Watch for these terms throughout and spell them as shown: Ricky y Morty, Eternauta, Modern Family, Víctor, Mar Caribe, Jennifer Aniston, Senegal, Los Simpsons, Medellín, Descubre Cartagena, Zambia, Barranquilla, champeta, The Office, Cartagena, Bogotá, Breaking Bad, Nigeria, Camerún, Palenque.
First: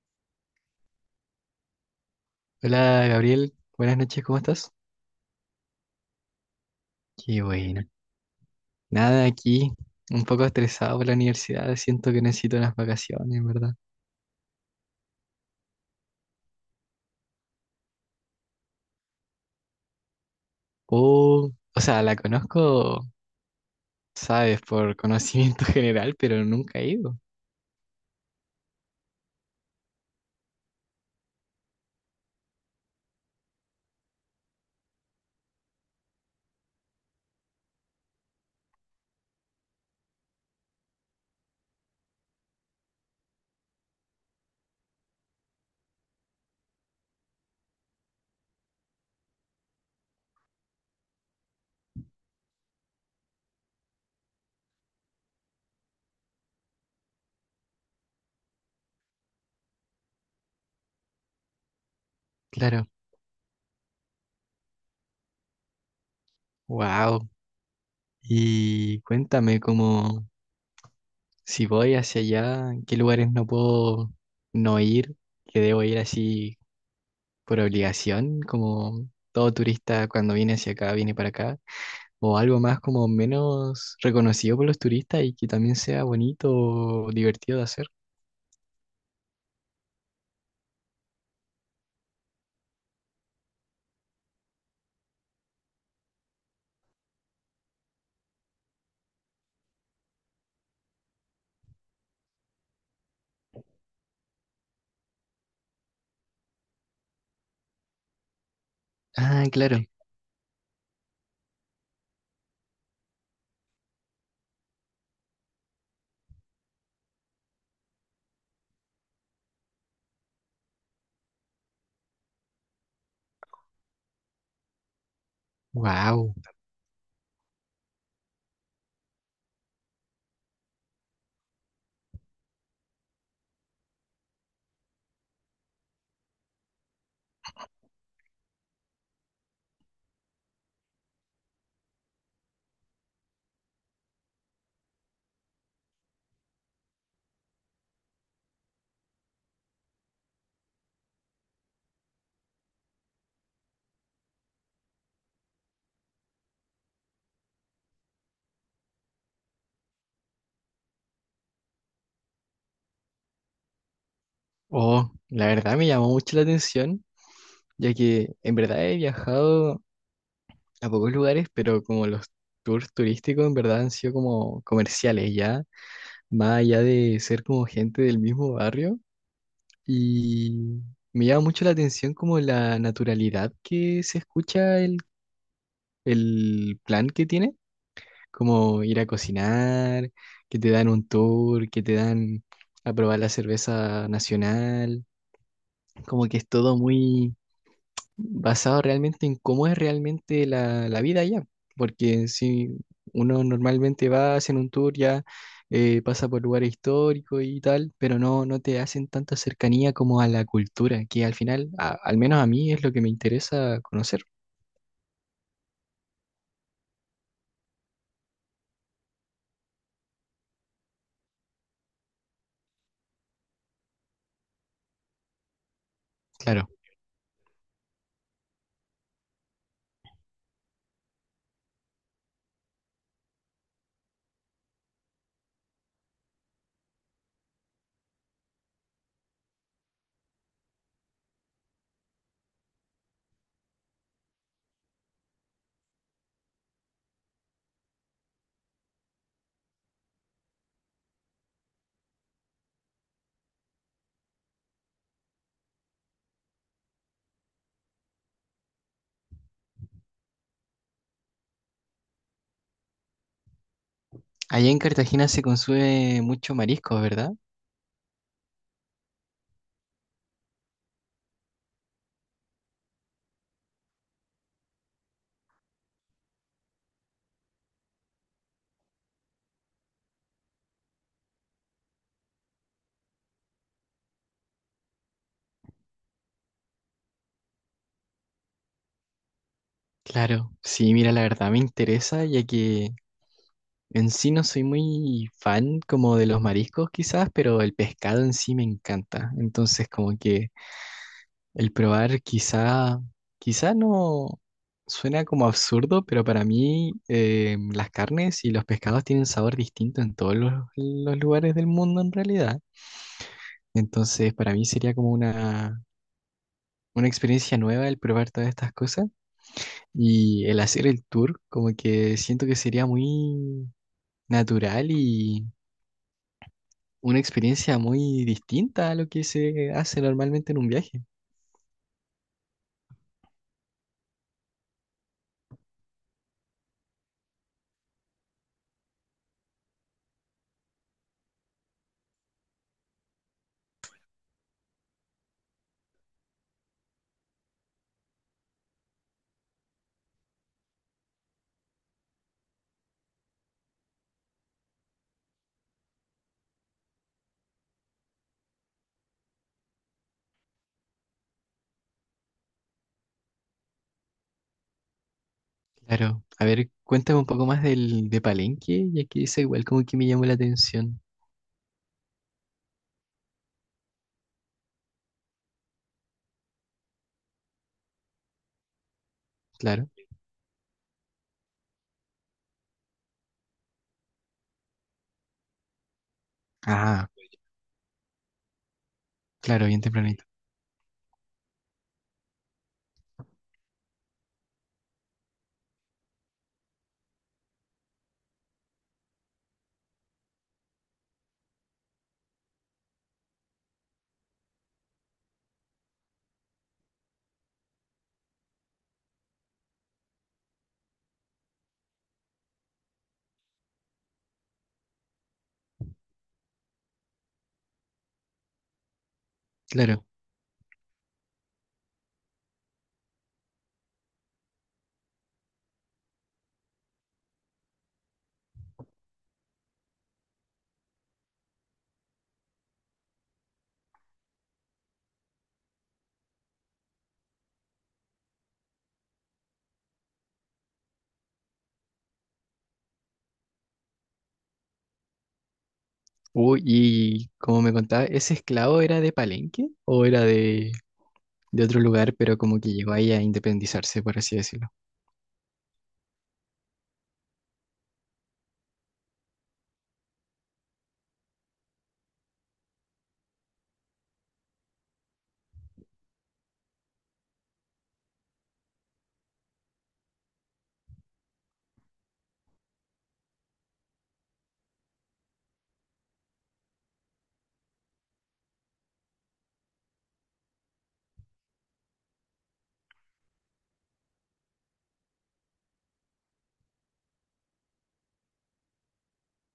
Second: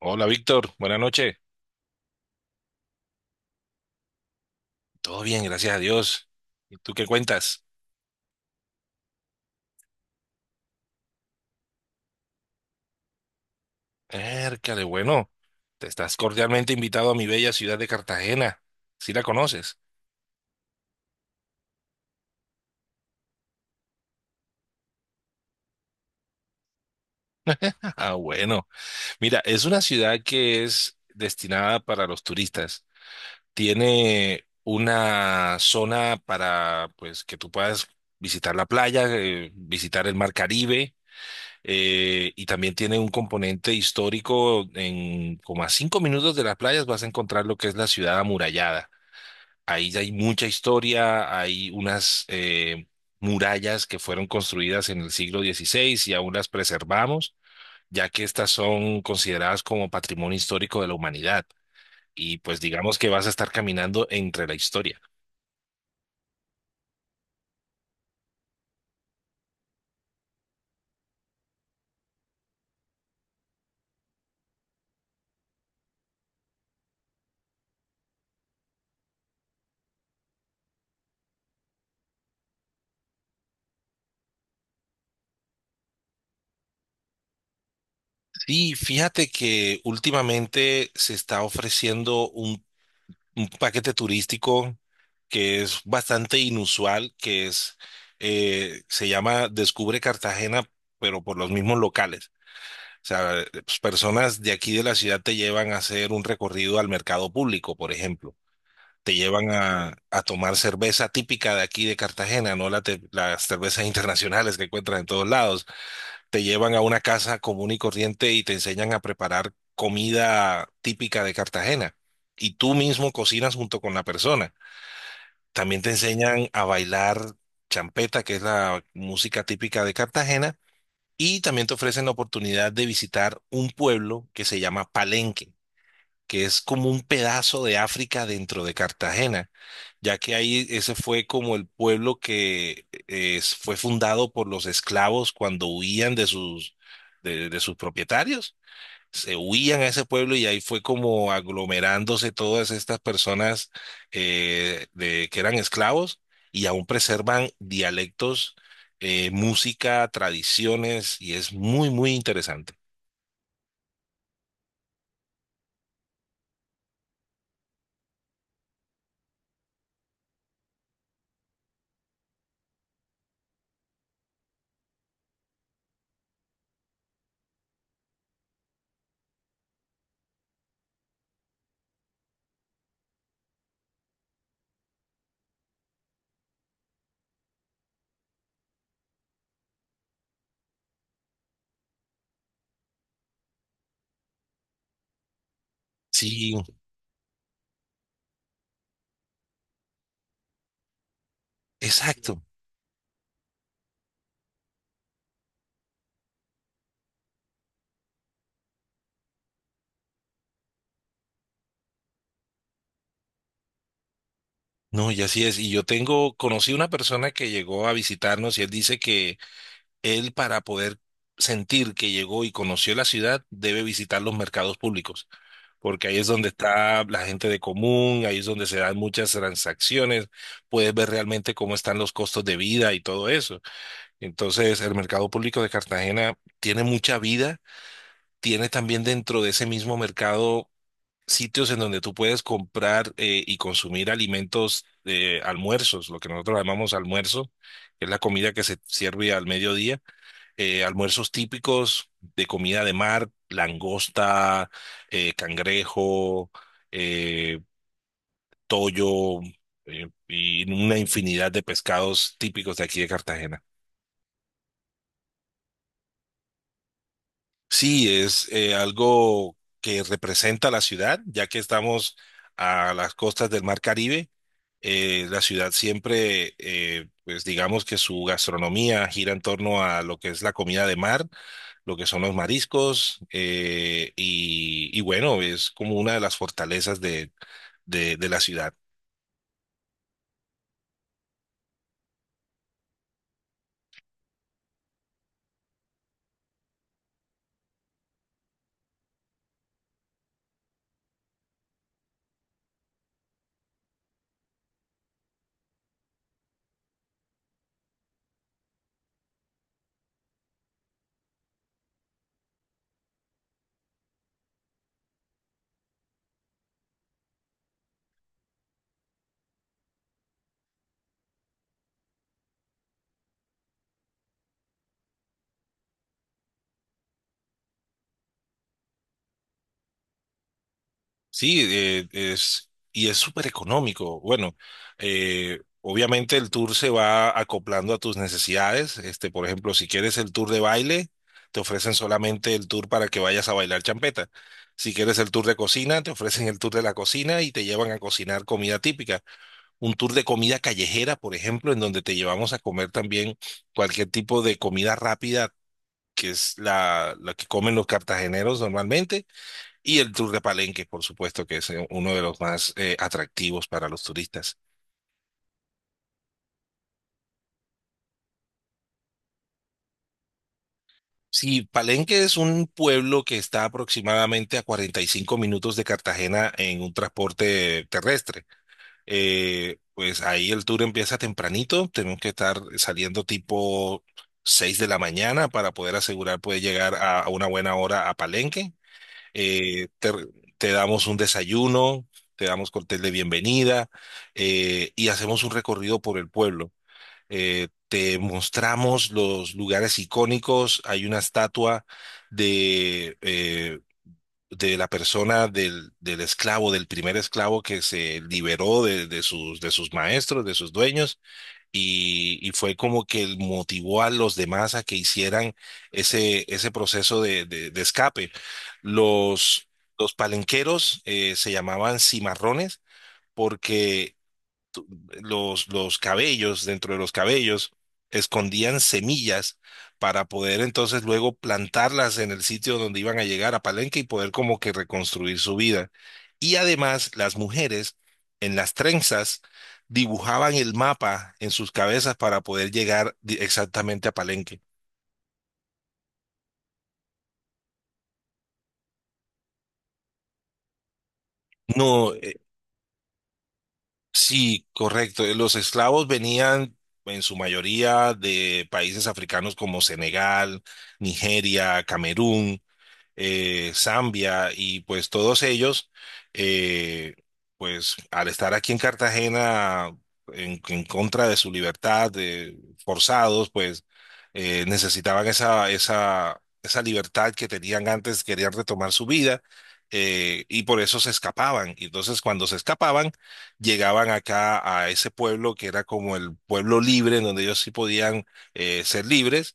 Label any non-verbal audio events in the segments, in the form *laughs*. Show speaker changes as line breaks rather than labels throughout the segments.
Hola Víctor, buenas noches.
Hola Gabriel, buenas noches, ¿cómo estás?
Todo bien, gracias a Dios. ¿Y tú qué
Qué
cuentas?
bueno. Nada, aquí un poco estresado por la universidad, siento que necesito unas vacaciones, ¿en verdad?
Ércale, bueno, te estás cordialmente invitado a mi bella ciudad de Cartagena. ¿Sí la conoces?
La conozco, sabes, por conocimiento *laughs* general, pero nunca he ido.
*laughs* Ah, bueno. Mira, es una ciudad que es destinada para los turistas. Tiene una zona para, pues, que tú puedas visitar la playa, visitar el mar Caribe. Y también tiene un componente histórico. En como a 5 minutos de las playas vas a encontrar lo que es la ciudad amurallada. Ahí ya hay mucha historia, hay unas murallas que fueron construidas en el siglo XVI y aún las preservamos, ya que estas son consideradas como patrimonio histórico de la humanidad. Y pues
Claro.
digamos que vas a estar caminando entre la historia.
Wow. Y cuéntame cómo, si voy hacia allá, ¿en ¿qué lugares no puedo no ir? Que debo ir así por obligación, como todo turista cuando viene hacia acá, viene para acá. O algo más como menos reconocido por los turistas y que también sea bonito o divertido de hacer.
Sí, fíjate que últimamente se está ofreciendo un paquete turístico que es bastante inusual, que es, se llama Descubre Cartagena, pero por los mismos locales. O sea, pues, personas de aquí de la ciudad te llevan a hacer un recorrido al mercado público, por ejemplo. Te
Ah,
llevan
claro.
a tomar cerveza típica de aquí de Cartagena, no la las cervezas internacionales que encuentras en todos lados. Te llevan a una casa común y corriente y te enseñan a preparar comida típica de Cartagena. Y tú mismo cocinas junto con la persona. También te
Wow.
enseñan a bailar champeta, que es la música típica de Cartagena, y también te ofrecen la oportunidad de visitar un pueblo que se llama Palenque, que es como un pedazo de África dentro de Cartagena, ya que ahí ese fue como el pueblo que fue fundado por los esclavos cuando huían de sus, de sus propietarios, se huían a ese pueblo y ahí fue como aglomerándose todas estas personas que eran esclavos y aún preservan dialectos, música, tradiciones y es muy, muy interesante.
Oh, la verdad me llamó mucho la atención, ya que en verdad he viajado a pocos lugares, pero como los tours turísticos en verdad han sido como comerciales ya, más allá de ser como gente del mismo barrio. Y me llama mucho la atención como la naturalidad que se escucha el plan que tiene. Como ir a cocinar, que te dan un tour, que te dan a probar la cerveza nacional, como que es
Sí,
todo muy basado realmente en cómo es realmente la vida allá, porque
exacto.
si uno normalmente va, hacen un tour ya, pasa por lugares históricos y tal, pero no te hacen tanta cercanía como a la cultura, que al final, al menos a mí es lo que me interesa conocer,
No, y así es. Y yo tengo, conocí una persona que llegó a visitarnos y él dice que él para poder sentir que llegó y conoció la ciudad debe visitar los mercados públicos. Porque ahí es donde
claro.
está la gente de común, ahí es donde se dan muchas transacciones, puedes ver realmente cómo están los costos de vida y todo eso. Entonces, el mercado público de Cartagena tiene mucha vida, tiene también dentro de ese mismo mercado sitios en donde tú puedes comprar y consumir alimentos, almuerzos, lo que nosotros llamamos almuerzo, que es la comida que se sirve al mediodía, almuerzos típicos de comida de mar, langosta, cangrejo, eh, toyo, y una infinidad de pescados típicos de aquí de Cartagena.
Allá en Cartagena se consume mucho marisco, ¿verdad?
Sí, es algo que representa la ciudad, ya que estamos a las costas del Mar Caribe. La ciudad siempre, pues digamos que su gastronomía gira en torno a lo que es la comida de mar, lo que son los mariscos, y bueno, es como una de las fortalezas de, de la ciudad.
Claro, sí, mira, la verdad me interesa, ya que en sí no soy muy fan como de los mariscos quizás, pero el pescado en sí me encanta. Entonces como que el probar quizá no suena como absurdo, pero para mí las carnes y los pescados tienen sabor distinto en todos los lugares del mundo en realidad. Entonces para mí sería como una experiencia nueva el probar todas estas cosas y el hacer el tour, como que siento que sería muy natural y una experiencia muy distinta a lo que se hace normalmente en un viaje.
Sí, es, y es súper económico. Bueno, obviamente el tour se va acoplando a tus necesidades. Este, por ejemplo, si quieres el tour de baile, te ofrecen solamente el tour para que vayas a bailar champeta. Si quieres el tour de cocina, te ofrecen el tour de la cocina y te llevan a cocinar comida típica. Un tour de comida callejera, por ejemplo, en donde te llevamos a comer también cualquier tipo de comida rápida, que es la que comen los cartageneros normalmente, y el tour de Palenque, por supuesto, que es uno de los más atractivos para los turistas.
Claro, a ver, cuéntame un poco más del de Palenque, ya que es igual como que me llamó la atención.
Sí, Palenque es un pueblo que está aproximadamente a 45 minutos de Cartagena en un transporte terrestre.
Claro.
Pues ahí el tour empieza tempranito, tenemos que estar saliendo tipo 6 de la mañana para poder asegurar poder llegar
Ah,
a una buena hora a Palenque.
claro, bien
Eh, te,
tempranito.
te damos un desayuno, te damos cóctel de bienvenida, y hacemos un recorrido por el pueblo. Te mostramos los lugares icónicos, hay una estatua de... eh, de la persona del esclavo, del primer esclavo que se liberó de sus maestros, de sus dueños, y fue como que el motivó a los demás a que hicieran ese, ese proceso de, de escape. Los,
Claro.
los palenqueros se llamaban cimarrones porque los cabellos, dentro de los cabellos, escondían semillas para poder entonces luego plantarlas en el sitio donde iban a llegar a Palenque y poder como que reconstruir su vida. Y además las mujeres en las trenzas dibujaban el mapa en sus cabezas para poder llegar exactamente a Palenque.
Uy, y como me contaba, ¿ese esclavo era de Palenque o era de otro lugar,
No,
pero como que llegó ahí a independizarse, por así
sí,
decirlo?
correcto. Los esclavos venían en su mayoría de países africanos como Senegal, Nigeria, Camerún. Zambia y pues todos ellos, eh, pues al estar aquí en Cartagena en contra de su libertad, de- forzados, pues necesitaban esa, esa libertad que tenían antes, querían retomar su vida. Y por eso se escapaban. Y entonces cuando se escapaban, llegaban acá a ese pueblo que era como el pueblo libre, en donde ellos sí podían ser libres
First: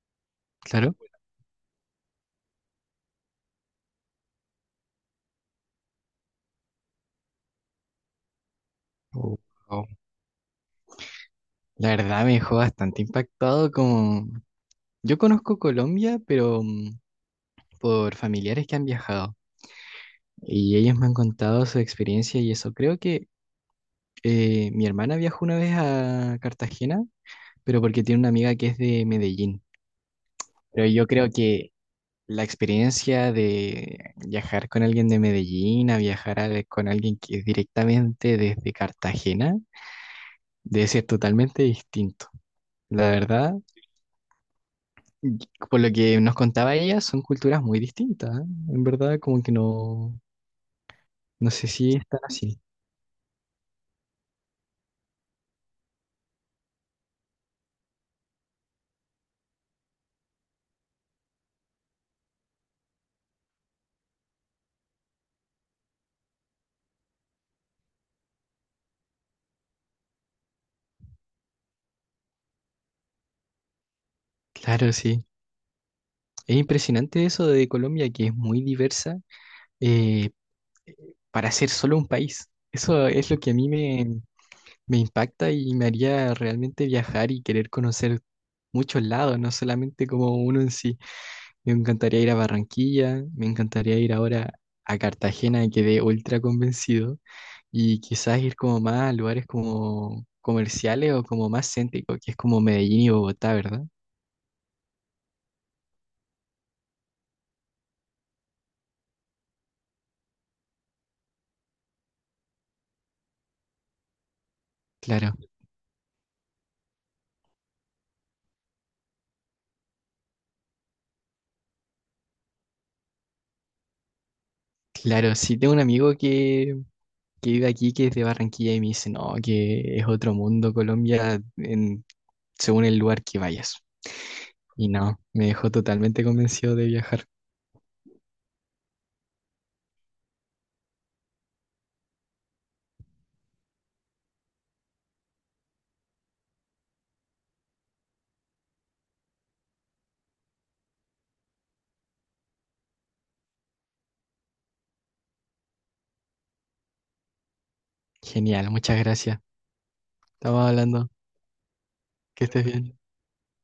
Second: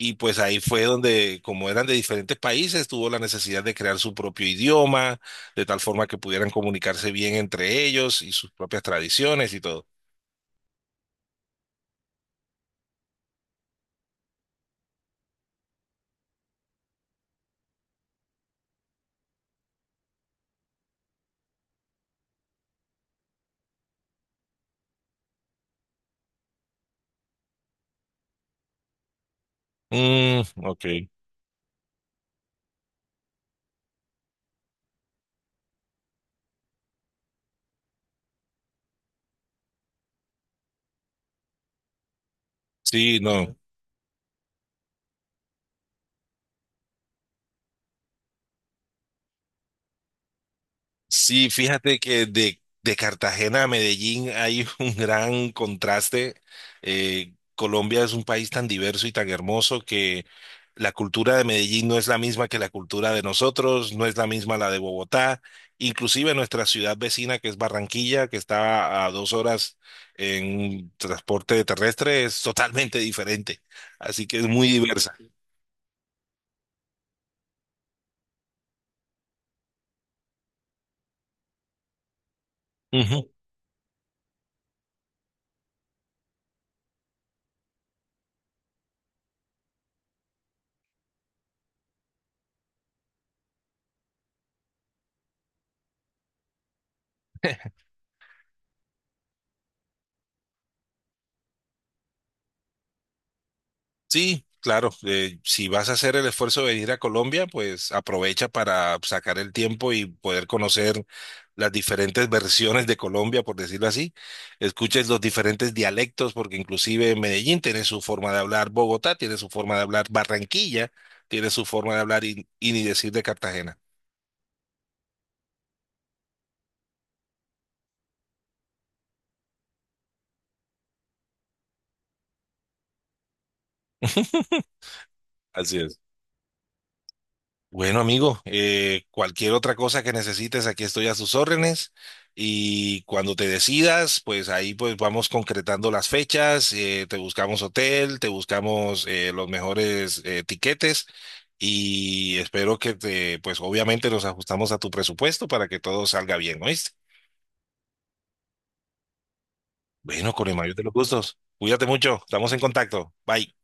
y pues ahí fue
Claro.
donde, como eran de diferentes países, tuvo la necesidad de crear su propio idioma, de tal forma que pudieran comunicarse bien entre ellos y sus propias
Oh,
tradiciones y todo.
wow. La verdad me dejó bastante impactado como… Yo conozco Colombia, pero por familiares que han viajado y ellos me han contado su experiencia y eso. Creo que mi hermana viajó una vez a Cartagena, pero porque tiene una amiga que es de Medellín.
Mm, ok.
Pero yo creo que la experiencia de viajar con alguien de Medellín a con alguien que es directamente desde Cartagena debe ser totalmente distinto. La
Sí,
verdad,
no.
y por lo que nos contaba ella, son culturas muy distintas, ¿eh? En verdad, como que no,
Sí,
no sé si
fíjate
están
que
así.
de Cartagena a Medellín hay *laughs* un gran contraste. Colombia es un país tan diverso y tan hermoso que la cultura de Medellín no es la misma que la cultura de nosotros, no es la misma la de Bogotá, inclusive nuestra ciudad vecina que es Barranquilla, que está a 2 horas en transporte terrestre, es totalmente diferente. Así que es muy
Claro,
diversa.
sí. Es impresionante eso de Colombia, que es muy diversa, eh, eh, para ser solo un país. Eso es lo que a me impacta y me haría realmente viajar y querer conocer muchos lados, no solamente como uno en sí. Me encantaría ir a Barranquilla, me encantaría ir ahora a Cartagena, quedé ultra convencido, y quizás ir como más a lugares como comerciales o como más céntricos, que es como Medellín y Bogotá, ¿verdad?
Sí, claro. Si vas a hacer el esfuerzo de venir a Colombia, pues aprovecha para sacar el tiempo y poder conocer las diferentes versiones de Colombia, por decirlo así. Escuches los
Claro,
diferentes dialectos, porque inclusive Medellín tiene su forma de hablar, Bogotá tiene su forma de hablar, Barranquilla tiene su forma de hablar y ni decir de Cartagena.
claro, sí tengo un amigo que vive aquí, que es de Barranquilla, y me dice, no, que es otro mundo Colombia según el lugar que vayas. Y no, me dejó
Así es.
totalmente convencido de viajar.
Bueno, amigo, cualquier otra cosa que necesites, aquí estoy a sus órdenes. Y cuando te decidas, pues ahí pues vamos concretando las fechas, te buscamos hotel, te buscamos los mejores tiquetes y espero que te, pues obviamente nos ajustamos a tu presupuesto para que todo salga bien, ¿oíste?
Genial, muchas gracias.
Bueno, con el
Estamos
mayor de los
hablando,
gustos. Cuídate mucho,
que
estamos en
estés bien.
contacto. Bye.